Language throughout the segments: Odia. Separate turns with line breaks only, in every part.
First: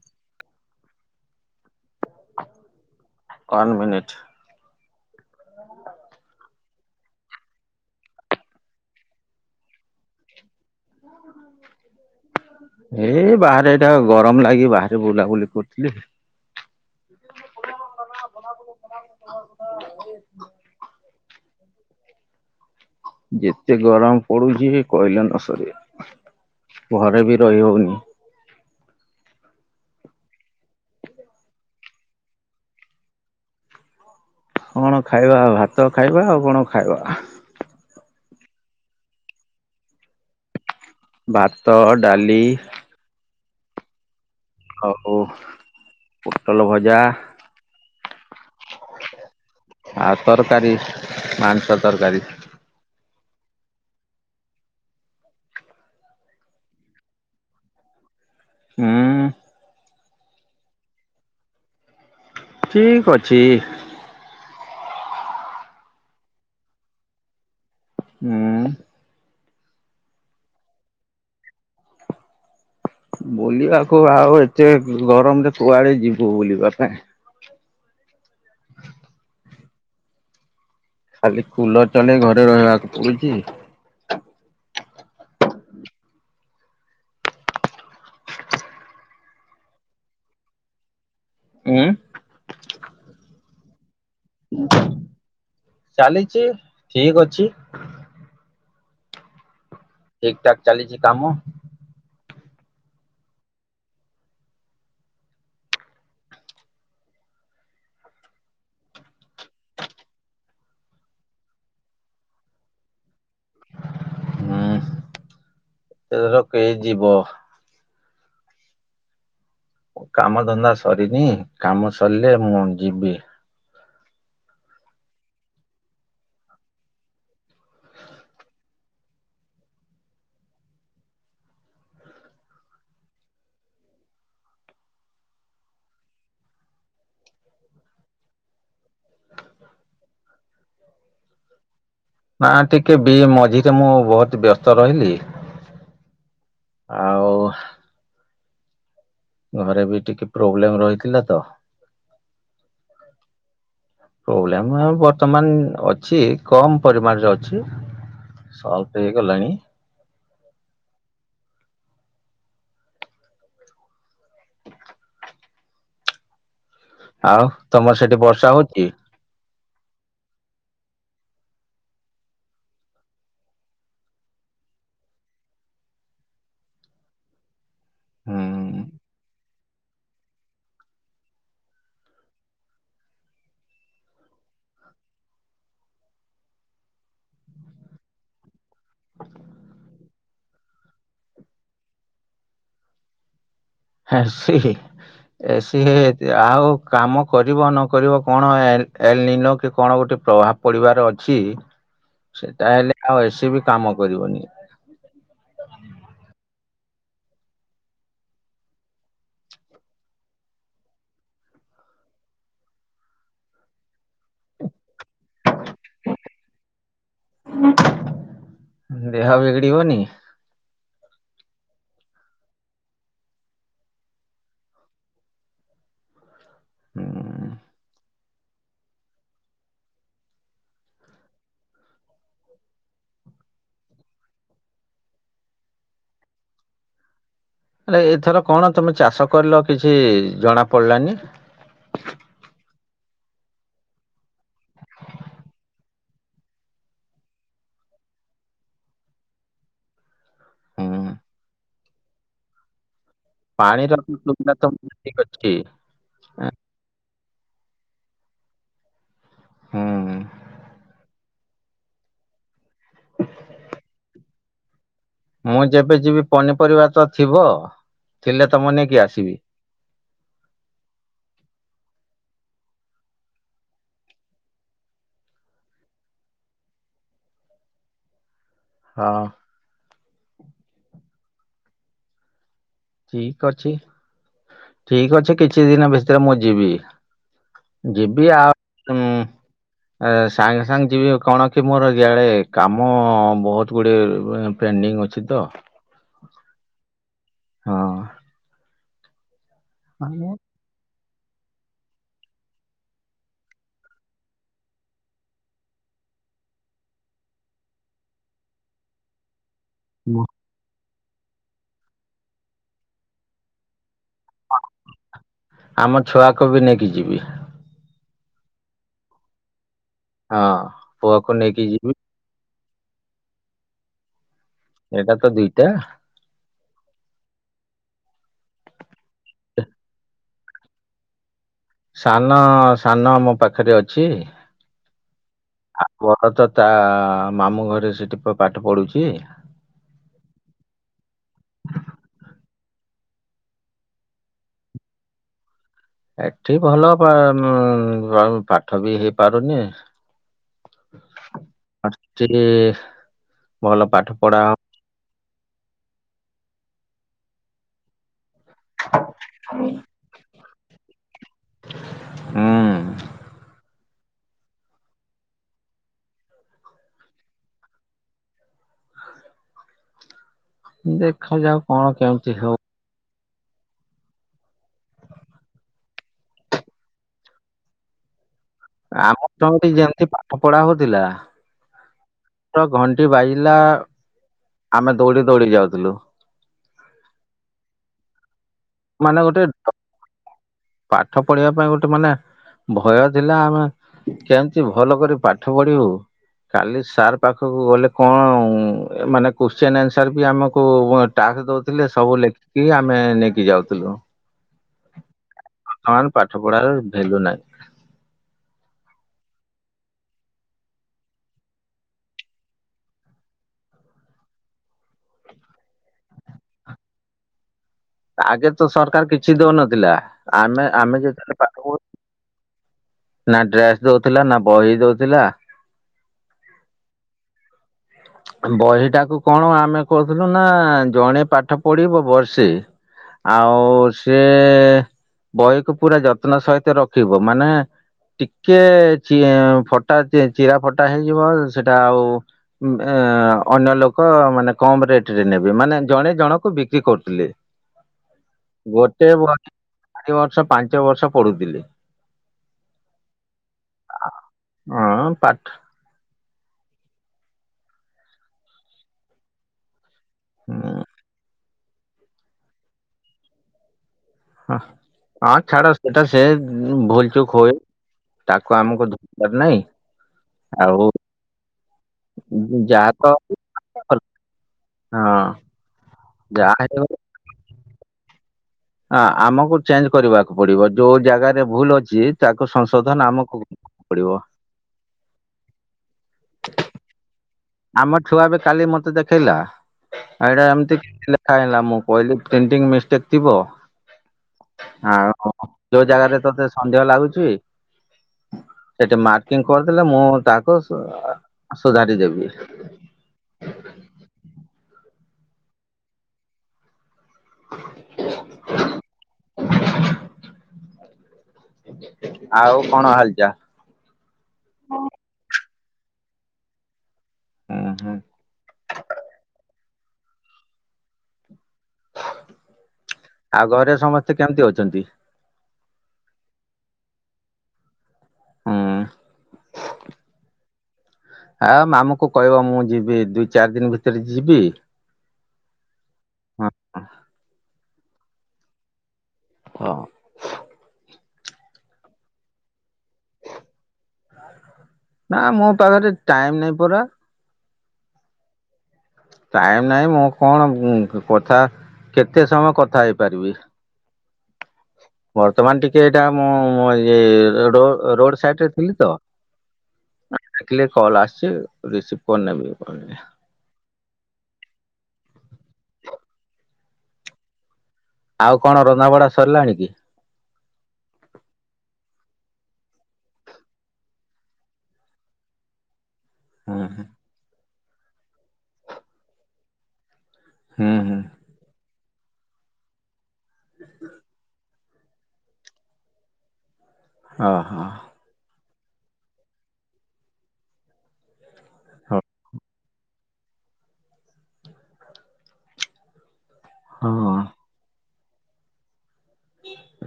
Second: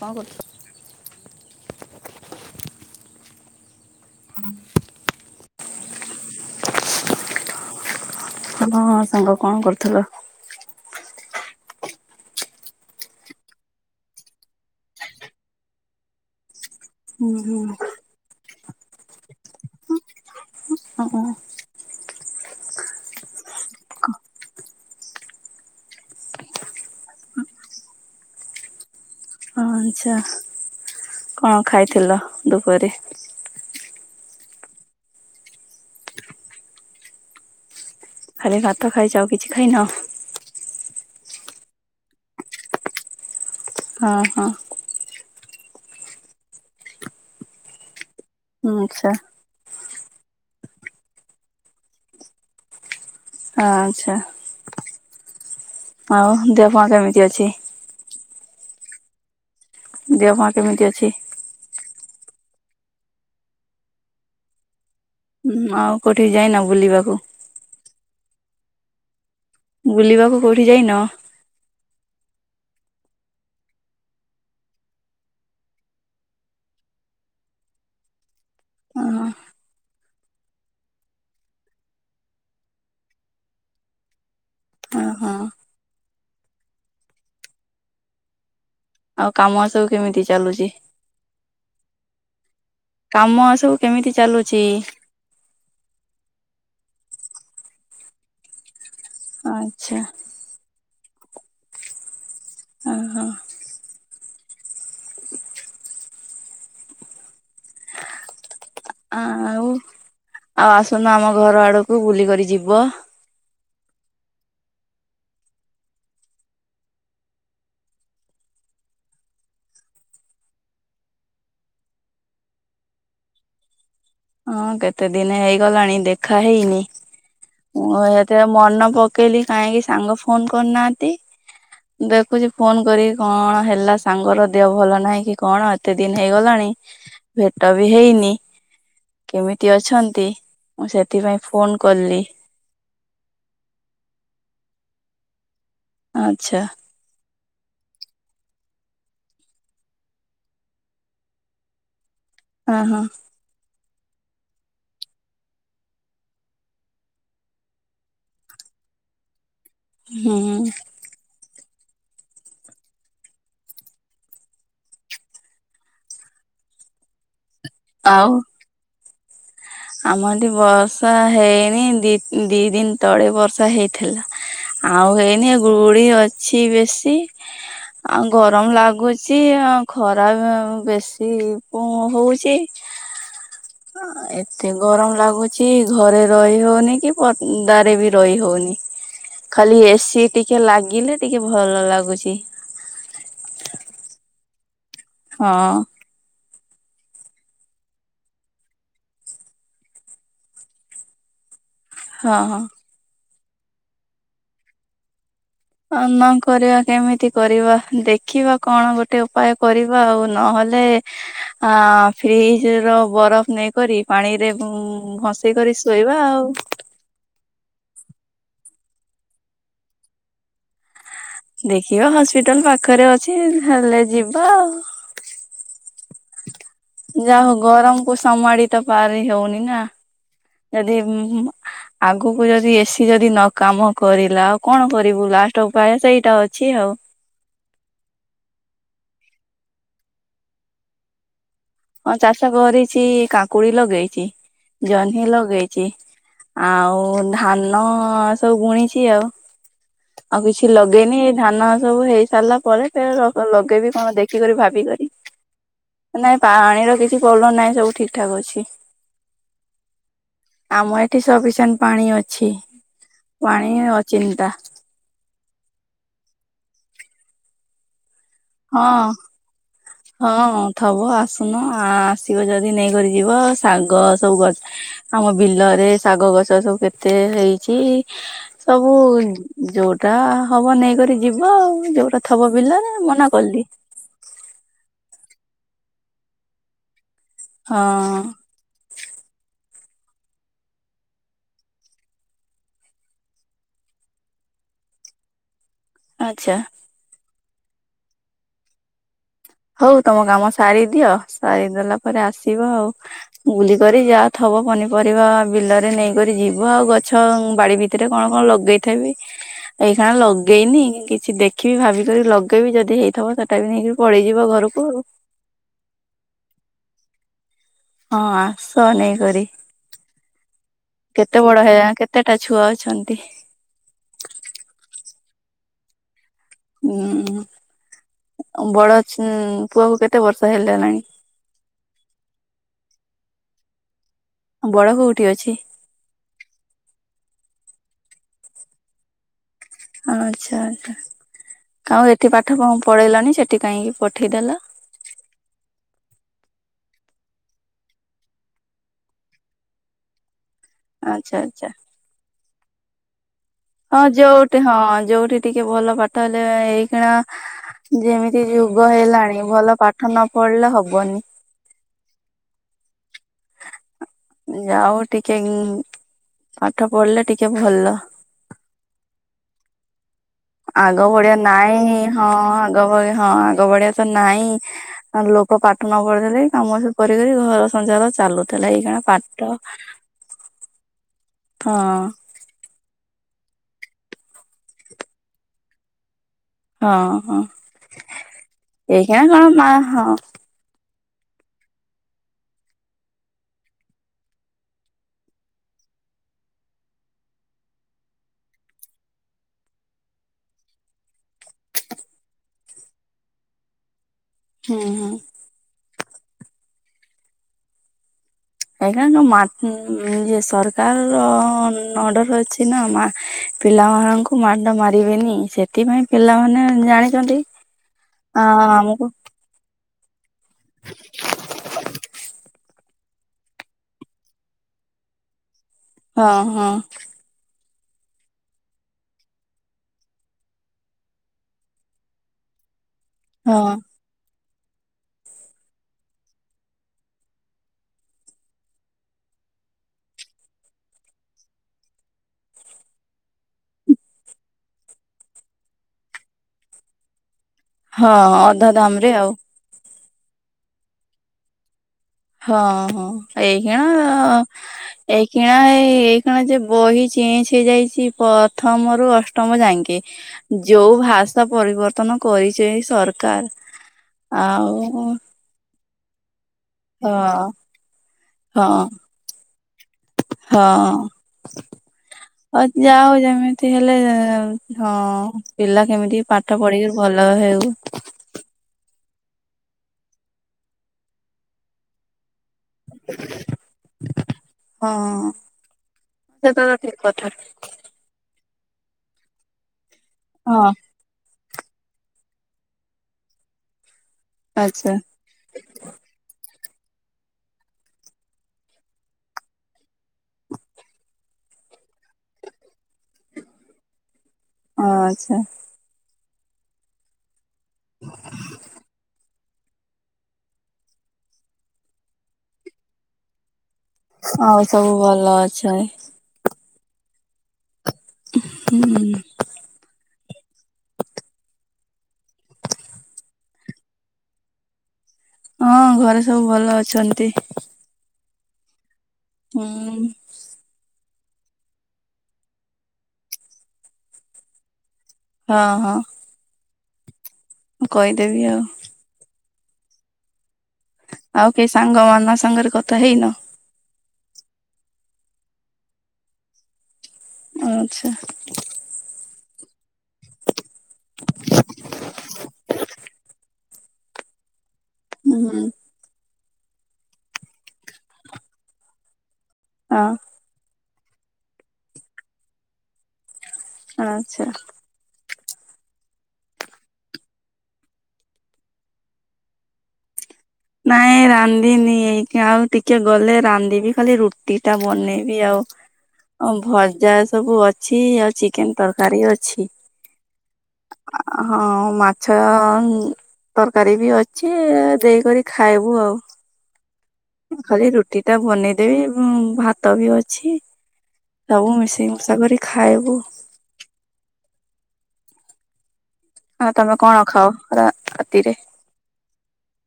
କଣ କରୁଛ?
କଣ ମିନିଟ୍
[inaudible] ଉଁ ହଁଁ ସାଙ୍ଗ କଣ କରୁଥିଲ?
ଏଇ ବାହାରେ ଏଇଟା ଗରମ ଲାଗି ବାହାରେ ବୁଲାବୁଲି କରୁଥିଲି।
ହୁଁ ହୁଁ।
[unintelligible]
[unintelligible]
ଯେତେ ଗରମ ପଡୁଛି କହିଲେ ନ ସରେ ଘରେ ବି ରହି ହଉନି।
ଆଁଛା କଣ ଖାଇଥିଲ ଦୁପରେ।
କଣ ଖାଇବା ଭାତ ଖାଇବା ଆଉ କଣ ଖାଇବା।
ଖାଲି ଭାତ ଖାଇଛ ଆଉ କିଛି ଖାଇନ।
ଭାତ ଡାଲି
ହଁ ହଁ।
ଆଉ ପୋଟୋଲ ଭଜା।
ହଁ ଆଚ୍ଛା।
ଆଉ ତରକାରୀ ମାଂସ ତରକାରୀ।
ହ ଆଚ୍ଛା। ଆଉ ଦେହ କେମିତି ଅଛି।
ହୁଁ।
ଦେହ କେମିତି ଅଛି?
ଠିକ ଅଛି।
ହୁଁ ଆଉ କୋଉଠିକି ଯାଇନ ବୁଲିବାକୁ।
ହୁଁ।
ବୁଲିବାକୁ କଉଠି ଯାଇନ।
ବୁଲିବାକୁ ଆଉ ଏତେ ଗରମରେ କୁଆଡେ ଯିବୁ ବୁଲିବା ପାଇଁ।
ଅ ହଁ।
ଖାଲି କୁଲର ଚଲେଇ ଘରେ ରହିବାକୁ ପଡୁଛି।
ହଁ ହଁ ଆଉ କାମ ସବୁ କେମିତି ଚାଲୁଛି।
ଉଁ।
କାମ ସବୁ କେମିତି ଚାଲୁଛି?
ଚାଲିଛି ଠିକ ଅଛି।
ଆଚ୍ଛା।
ଠିକ ଠାକ ଚାଲିଛି କାମ।
ହ ହଁ। ଆ ଆଉ ଆଉ ଆସୁନ ଆମ ଘର ଆଡକୁ ବୁଲିକରି ଯିବ।
ହୁଁ ଏଥର କେ ଯିବ। କାମ ଧନ୍ଦା ସରିନି କାମ ସରିଲେ ମୁଁ ଯିବି।
ହଁ କେତେ ଦିନ ହେଇଗଲାଣି ଦେଖା ହେଇନି। ମୁଁ ଏତେ ମନ ପକେଇଲି କାହିଁକି ସାଙ୍ଗ ଫୋନ କରି ନାହାନ୍ତି। ଦେଖୁଛି ଫୋନ କରି କଣ ହେଲା ସାଙ୍ଗର ଦେହ ଭଲ ନାହିଁ କି କଣ ଏତେ ଦିନ ହେଇଗଲାଣି। ଭେଟ ବି ହେଇନି। କେମିତି ଅଛନ୍ତି ସେଥିପାଇଁ ଫୋନ କଲି।
ନା ଟିକେ ବି ମଝିରେ ମୁଁ ବହୁତ ବ୍ୟସ୍ତ ରହିଲି।
ଆଚ୍ଛା।
ଆଉ ଘରେ ବି ଟିକେ ପ୍ରୋବ୍ଲେମ ରହିଥିଲା ତ।
ହଁ ହଁ।
ପ୍ରୋବ୍ଲେମ ଆଉ ବର୍ତ୍ତମାନ ଅଛି କମ ପରିମାଣରେ ଅଛି। ସଲଫ ହେଇ ଗଲାଣି।
ହୁଁ।
ଆଉ ତମର ସେଠି
ଆଉ
ବର୍ଷା ହଉଚି?
ଆମ ଏଠି ବସା ହେଇନି ଦି ଦି ଦିନ ତଳେ ବର୍ଷା ହେଇଥିଲା। ଆଉ ହେଇନି ଗୁଡି ଅଛି ବେଶୀ ଆଉ ଗରମ
ହୁଁ
ଲାଗୁଚି ଆ ଖରା ଅ ବେଶୀ ହଉଚି। ଏତେ ଗରମ ଲାଗୁଚି। ଘରେ ରହି ହଉନି କି ପଦାରେ ବି ରହି ହଉନି ଖାଲି ଏସି ଟିକେ ଲାଗିଲେ ଟିକେ ଭଲ ଲାଗୁଚି।
ଏସି
ହଁ
ଏସି ହେ। ଆଉ କାମ କରିବ ନ କରିବ କଣ ଏ ନିନ କି କଣ ଗୋଟେ ପ୍ରଭାବ ପଡିବାର ଅଛି
ହଁ ହଁ।
ସେଟା ହେେଲେ ଆଉ ଏସି ବି କାମ କରିବନି।
ଅ ନ କରିବା କେମିତି କରିବା ଦେଖିବା କଣ ଗୋଟେ ଉପାୟ କରିବା ଆଉ ନହେଲେ ଆ ଫ୍ରିଜ ର ବରଫ ନେଇକରି ପାଣି ରେ ଭସ କରି ଶୋଇବା ଆଉ।
ଦେହ ବିଗିଡିବନି?
ଦେଖିବା ହସ୍ପିଟାଲ ପାଖରେ ଅଛି ହେଲେ ଯିବା ଆଉ। ଯା
ହୁଁ
ହଉ ଗରମକୁ ସମାଳି ତ ପାରି ହଉନି ନା ଯଦି ଉମ୍ ଆଗୁକୁ ଯଦି ଏସି ଯଦି ନ କାମ କରିଲା ଆଉ କଣ କରିବୁ ଲାଷ୍ଟ ଉପାୟ ସେଇଟା ଅଛି ଆଉ।
ହେଲେ ଏଥର କଣ ତମେ ଚାଷ କରିଲ କିଛି ଜଣା ପଡିଲାନି।
ହଁ ଚାଷ କରିଛି କାକୁଡି ଲଗେଇଚି ଜହ୍ନି ଲଗେଇଚି ଆଉ ଧାନ ସବୁ ବୁଣିଛି ଆଉ। ଆଉ କିଛି
ହୁଁ।
ଲଗେଇନି ଧାନ ସବୁ ହେଇ ସାରିଲା ପରେ [unintelligible]
ପାଣିର
ଲଗେଇବି
ବି
କଣ
ସୁବିଧା
ଦେଖିକରି
ତ
ଭାବିିକରି।
ଠିକ ଅଛି
ନାଇଁ ପା-ଣିର କିଛି ପ୍ରୋବ୍ଲେମ୍ ନାହିଁ ସବୁ ଠିକ୍ ଠାକ୍ ଅଛି।
ହୁଁ।
ଆମ ଏଠି ସପିସେଣ୍ଟ୍ ପାଣି ଅଛି ପାଣି ଅଚିନ୍ତା।
ମୁଁ ଯେବେ ଯିବି ପନିପରିବା ତ ଥିବ? ଥିଲେ ତମୁଁ ନେଇକି
ହଁ
ଆସିବି।
ହଁ ଥବ ଆସୁନ ଆ-ସିବ ଯଦି ନେଇକରି ଯିବ ଶାଗ ସବୁ ଗ ଆମ ବିଲରେ ଶାଗ ଗଛ ସବୁ କେତେ ହେଇଚି। ସବୁ
ହଁ।
ଯୋଉଟା ହବ ନେଇକରି ଯିବ ଆଉ ଯୋଉଟା ଥବ ବିଲରେ ମନା
ଠିକ
କଲି
ଅଛି ଠିିକ୍ ଅଛି କିଛି ଦିନ ଭିତରେ ମୁଁ ଯିବି।
ହଁ
ଯିବି ଆଉ। ଆ ସାଙ୍ଗ୍ ସାଙ୍ଗ୍ ଯିବି କଣ କି ମୋର ଇଆଡେ କାମ ବହୁତ ଗୁଡେ ପେଣ୍ଡିଙ୍ଗ୍ ଅଛି ତ।
ଆଚ୍ଛା।
ହଁ।
ହଉ ତମ
ହଁ।
କାମ ସାରି ଦିଅ ସାରିଦେଲା ପରେ ଆସିବ ଆଉ। ବୁଲିିକରି ଯାହା ଥବ ପନିପରିବା ବିଲରେ ନେଇକରି ଯିବ ଆଉ ଗଛ ବାଡି ଭି ଭିତରେ କଣ କଣ ଲଗେଇଥେବି ଏଇ ଖାନା ଲଗେଇନି କିଛି ଦେଖିବି ଭାବିିକରି ଲଗେଇବି ଯଦି ହେଇଥିବ ସେଟା ବି ନେଇକି ପଳେଇ ଯିବ ଘରକୁ ଆଉ।
ଆମ ଛୁଆକୁ ବି ନେଇକି ଯିବି।
ହଁ ଆସ ନେଇକରି।
ହଁ। ପୁଅକୁ
କେତେ ବଡ
ନେଇକି ଯିବି
ହେଗଲାଣି କେତେଟା ଛୁଆ ଅଛନ୍ତି?
ଏଇଟା ତ ଦିଟା।
ହୁଁ ବଡ ଅଛି ପୁଅକୁ କେତେ ବର୍ଷ ହେଲାନାଇ।
ସାନ ସାନ ଆମ ପାଖେରେ ଅଛି
ବଡ କୋଉଠି ଅଛି?
ଆ ବଡ ତ ତା ମାମୁଁ ଘରେ ସେଠି ପାଠ ପଢୁଚି।
ଆଚ୍ଛା ଆଚ୍ଛା ଆଉ ଏଠି ପାଠ କଣ ପଢେଇଲଣିି ସେଠି କାହିଁକି ପଠେଇଦେଲ?
ଏଠି ଭଲ ପା-ପାଠ ବି ହେଇ ପାରୁନି।
ଆଚ୍ଛା ଆଚ୍ଛା।
ଆଚୁଲି
ହଁ ଯୋଉଠି ହଁ ଯୋଉଠି ଟିକେ ଭଲ ପାଠ ହେଲେ ଏଇଖିଣା ଯେମିତି ଯୁଗ ହେଲାଣି ଭଲ ପାଠ ନ ପଢିଲେ ହବନି।
ହୁଁ।
ଯାଉ ଟିକେ ପାଠ ପଢିଲେ ଟିକେ ଭଲ। ଆଗ ଭଳିଆ
ଦେଖାଯାଉ କଣ
ନାଇଁ ହଁ
କେମିତି ହଉ
ଆଗ ହଁ ଆଗ ଭଳିଆ ତ ନାଇଁ। ଲୋକ ପାଠ ନ ପଢିଲେ ନାଇଁ କାମ ସବୁ କରିବେ ଘର ସଂଞ୍ଚାର ଚାଲୁ।
ଆମ ତଠିଁ ଯେମିତି ପାଠ ପଢା ହଉଥିଲା
ହଁ
ତ ଘଣ୍ଟି ବାଜିଲା ଆମେ ଦୌଡି ଦୌଡି ଯାଉଥୁଲୁ।
ହଁ ହଁ
ମାନେ
ଏଇଖିଣା
ଗୋଟେ
କଣ ମା ହଁ
ପାଠ ପଢିବା ପାଇଁ ଗୋଟେ ମାନେ ଭୟ ଥିଲା ଆମେ କେମିତି ଭଲ କରି ପାଠ ପଢିବୁ କାଲି ସାର୍ ପାଖକୁ ଗଲେ କଣ ମାନେ କୋଶ୍ଚିନ ଆନ୍ସର ବି ଆମକୁ ଟାସ୍ ଦଉଥିଲେ ସବୁ ଲେଖିକି ଆମେ ନେଇକି ଯାଉଥିଲୁ।
ହୁଁ ହୁଁ।
ହଁ ଆନ ପାଠ ପଢାର ଭେଲ୍ୟୁ ନାହିଁ।
[inaudible] ସରକାର ର ଅର୍ଡର ଅଛି ନା ମା ପିଲାମାନାନଙ୍କୁ ମାଡ ମାରିବେନି ସେଥିପାଇଁ ପିଲାମାନେ ଜାଣିଚନ୍ତି।
ଆଗେ ତ ସରକାର କିଛି ଦଉନଥିଲା ଆମେ ଆମେ ଯେତେଳେ ପା
[inaudible]
ନା ଡ୍ରେସ୍ ଦଉଥିଲା ନା ବହି ଦଉଥିଲା।
ହଁ ହଁ।
ବହିଟାକୁ କଣ ଆମେ କହୁଥିଲୁ ନା ଜଣେ ପାଠ ପଢିବ ବର୍ଷେ
[inaudible]
ଆଉ ସେ ବହିକୁ ପୁରା ଯତ୍ନ ସହିତ ରଖିବ। ମାନେ ଟିକେ ଫଟା ଚିରା ଫଟା ହେଇଯିବ ସେଟା ଆଉ ଏ ଅନ୍ୟ ଲୋକ ମାନେ କମ ରେଟ ରେ ନେବେ। ମାନେ ଜଣେ ଜଣକୁ ବିକ୍ରି କରୁଥିଲେ।
ହଁ ଅଧା ଦାମ
ଗୋଟେ
ରେ ଆଉ
ବହି ଚାରି ବର୍ଷ ପାଞ୍ଚ ବର୍ଷ ପଢୁଥିଲି।
ହଁ ହଁ ଏଇ କିଣା
ହଁ ପାଠ
ଏଇକଣା ଏଇ କଣ ଯେ ବହି ଚେଞ୍ଜ ହେଇଯାଇଛି ପ୍ରଥମ ରୁ ଅଷ୍ଟମ ଯାଙ୍କେ।
ଉଁ
ଯୋଉ ଭାଷା ପରିବର୍ତ୍ତନ କରିଛ ଏଇ ସରକାର
ହଁ
ଆଉ
ହଁ ଛାଡ଼ ସେଟା ସେ ଭୁଲ ଚୁକ୍ ହୁଏ ତାକୁ
ହଁ
ଆମକୁ ଧରିବାର ନ ନାହିଁ। ଆଉ
ହଁ ହଉ
ଯାହା ତ
ଯାଉ ଯେମିତି ହେଲେ
ହଁ
ହଁ ପିଲା କେମିତି
ଯାହା
ପାଠ
ହେଲେ
ପଢିକି ଭଲ ଭଲ ହେଉ
ହ ଆମକୁ ଚେଞ୍ଜ କରିବାକୁ ପଡିବ ଯୋଉ ଜାଗାରେ ଭୁଲ ଅଛି ଚାକ ସଂଶୋଧନ ଆମକୁ ପଡିବ।
ହଁ ସେଟ ତ ଠିକ କଥା।
ଆମ ଛୁଆ ବି କାଲି ମତେ ଦେଖେଇଲା ଆଉ ଏଇଟା
ହଁ
ଏମତି କିଛି [unintelligible] ା ହେଲା ମୁଁ କହିଲି ପ୍ରିଣ୍ଟିଂ ମିଷ୍ଟେକ୍ ଥିବ।
ଆଚ୍ଛା।
ଆଉ ହଁ ଯୋଉ ଜାଗାରେ ତତେ ସନ୍ଦେହ ଲାଗୁଛି ସେଠି ମାର୍କିଂ କରିଥିଲେ ମୁଁ ତାହାକୁ ସୁଧାରିଦେବି।
ଓ ଆଚ୍ଛା।
ହ
[inaudible]
ଆଉ କଣ ହାଲଚାଲ।
ହଉ ସବୁ ଭଲ ଅଛେ।
ହୁଁ ହୁଁ
ହ
ଆଉ ଘରେ ସମସ୍ତେ କେମିତି ଅଛନ୍ତି?
ହଁ ଘରେ ସବୁ ଭଲ ଅଛନ୍ତି।
ହଁ
ହୁଁ
ହଁ ମାମୁ କ କହିବ ମୁଁ ଯିବି ଦିଇ ଚାରି ଦିନ ଭିତରେ ଯିବି।
ହଁ ହଁ
ହ
ମୁଁ କହିଦେବି ଆଉ।
ହଁ
ଆଉ କେହି ସାଙ୍ଗ ମ ସାଙ୍ଗରେ କଥା ହେଇନ?
ନା ମୋ ପାଖରେ ଟାଇମ ନାଇଁ ପରା।
ଆଚ୍ଛା
ଟାଇମ ନାହିଁ ମୁଁ କଣ କଥା କେତେ ସମୟ କଥା ହେଇପାରିବି।
ହୁଁ
ବର୍ତ୍ତମାନ
ହଁ
ଟିକେ ଏଇଟା ମୁଁ ରୋଡ ସାଇଡରେ ଥିଲି ତ।
ହଁ
ଆିଲ କଲ୍ ଆସଛି ରିସିଭ କରିନେବି କହିଲି।
ଆଛା
ଆଉ କଣ ରନ୍ଧା ବଢା ସରିଲାଣି କି?
ନାଇଁ ରାନ୍ଧିନି ଏଇ ଆଉ ଟିକେ ଗଲେ ରାନ୍ଧିବି ଖାଲି ରୁଟି ଟା ବନେଇବି ଆଉ।
ହୁଁ
ଭଜା ସବୁ ଅଛି ଆଉ ଚିକେନ ତରକାରୀ ଅଛି।
ହୁଁ ହୁଁ।
ହଁ ମାଛ ତରକାରୀ ବି ଅଛି, ଦେଇକରି ଖାଇବୁ ଆଉ।
ଓହୋ।
ଖାଲି ରୁଟି ଟା ବନେଇଦେବି ଭାତ ବି ଅଛି। ସବୁ ମିଶି ମୁଶା କରି ଖାଇବୁ। ହ ତମେ
ହଁ
କଣ ଖାଅ ରା ରାତିରେ?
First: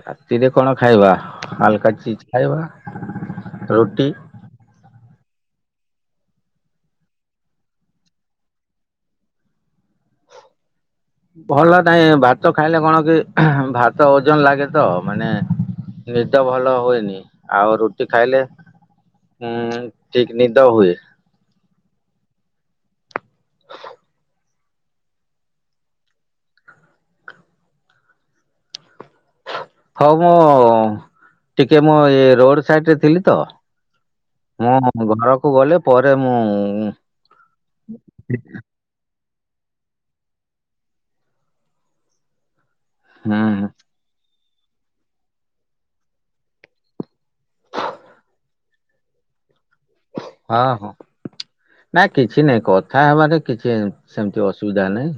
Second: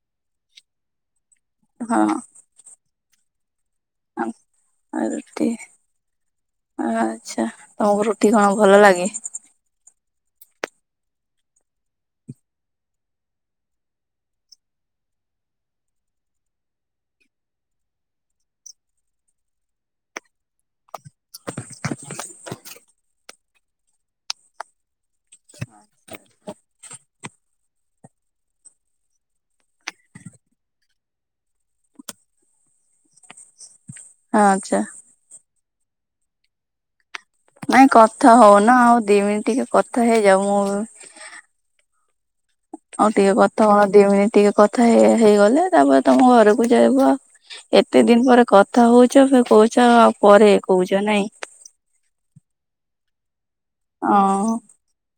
ରାତିରେ କଣ ଖାଇବା ହାଲକା
ହଁ
ଚିଜ ଖାଇବା ରୁଟି।
ଆ ରୁଟି। ଆଚ୍ଛା ତମକୁ ରୁଟି କଣ ଭଲ ଲାଗେ?
ଭଲ ନାଇଁ ଭାତ ଖାଇଲେ କଣ କି ଭାତ ଓଜନ ଲାଗେ ତ ମାନେ ନିଦ ଭଲ ହୁଏନି ଆଉ ରୁଟି ଖାଇଲେ ହୁଁ ଠିକ ନିଦ ହୁଏ।
ଆଛା।
ହଉ ମୁଁ ଟିକେ ମୁଁ ଇ ରୋଡ ସାଇଡ ରେ ଥିଲି ତ
ଆଚ୍ଛା
ମୁଁ ଘରକୁ ଗଲେ ପରେ ମୁଁ
ନାଇଁ କଥା ହଉନ ଆଉ ଦି ମିନଟ ଟିକେ କଥା ହେଇଯାଉ ମୁଁ ଆଉ ଟିକେ
ହୁଁ
କଥା କଣ ଦି ମିନିଟ ଟିକେ କ କଥା ହେଇଗଲେ ତାପରେ ତମ ଘରକୁ ଯାଇବ ଏତେ ଦିନ ପରେ କଥା ହଉଛ କହୁ ଛ ପରେ କହୁଛ ନାଇଁ।
ନାଇ କିଛି ନାହିଁ କଥା ହେବାରେ କିଛି ସେମିତି
ହଁ
ଅସୁବିଧା ନାହିଁ,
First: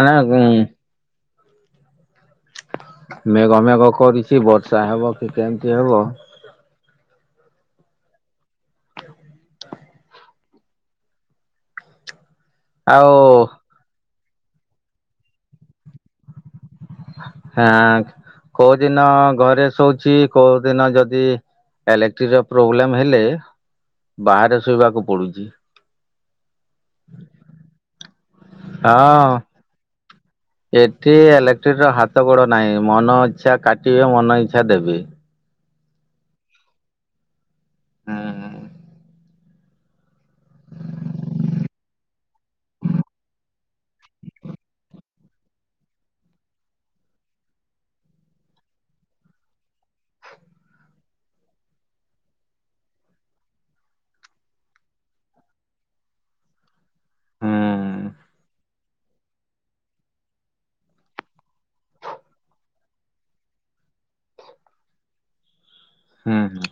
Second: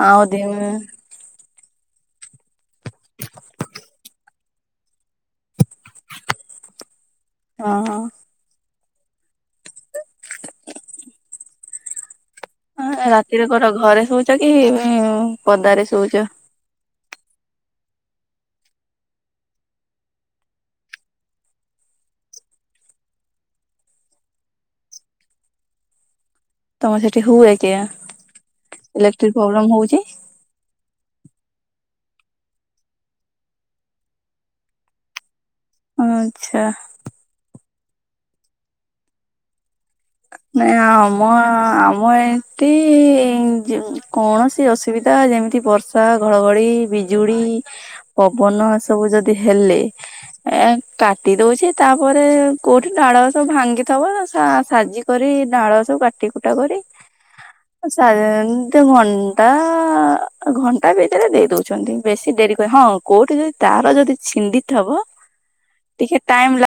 ମାନେ
ଆଉ ଦି
[inaudible] ମେଘ ମେଘ କରିଛି ବର୍ଷା ହେବ କି କେମିତି ହେବ।
ହଁ। ହ
ଆଉ
ରାତିରେ କର ଘରେ ଶୋଉଚ କି ପଦାରେ ଶୋଉଚ?
ହଁ କୋଉଦିନ ଘରେ ଶଉଛି କୋଉ ଦିନ ଯଦି ଇଲେକ୍ଟ୍ରି ର ପ୍ରୋବ୍ଲେମ ହେଲେ ବାହାରେ ଶୋଇବାକୁ ପଡୁଛି।
ତମେ ସେଠି ହୁଏ କିଆ?
ହଁ।
ଇଲେକ୍ଟ୍ରିକ ପ୍ରୋବ୍ଲେମ ହଉଛି
ଏଠି ଇଲେକ୍ଟ୍ରୀ ର ହାତ ଗୋଡ ନାହିଁ ମନ ଇଚ୍ଛା କାଟିବେ ମନ ଇଚ୍ଛା ଦେବେ।
ଆଛା।
ହଁ।
ନାଇଁ ଆମ ଆମ ଏତି କୌଣ କିଛି ଅସୁବିଧା ଯେମିତି ବର୍ଷା ଘଡଘଡି ବିଜୁଳି ପବନ ଏ ସବୁ ଯଦି ହେଲେ ଏ କାଟି ଦଉଛି ତାପରେ କୋଉଠି ଡାଳ ସବୁ ଭାଙ୍ଗିଥବ ଆ ସାଜି କରି ଡାଳ ସବୁ କାଟି କୁଟା କରି
ହୁଁ
[unintelligible] ଗୋଟେ ଘଣ୍ଟା ଘଣ୍ଟା ଭିତରେ ଦେଇ ଦଉଛନ୍ତି ବେଶୀ ଡେରି କ ହଁ। କୋଉଠି ଯଦି ତାର ଯଦି ଛିଣ୍ଡି ଥିବ ଟିକେ
ହୁଁ
ଟାଇମ
ହୁଁ
ଲା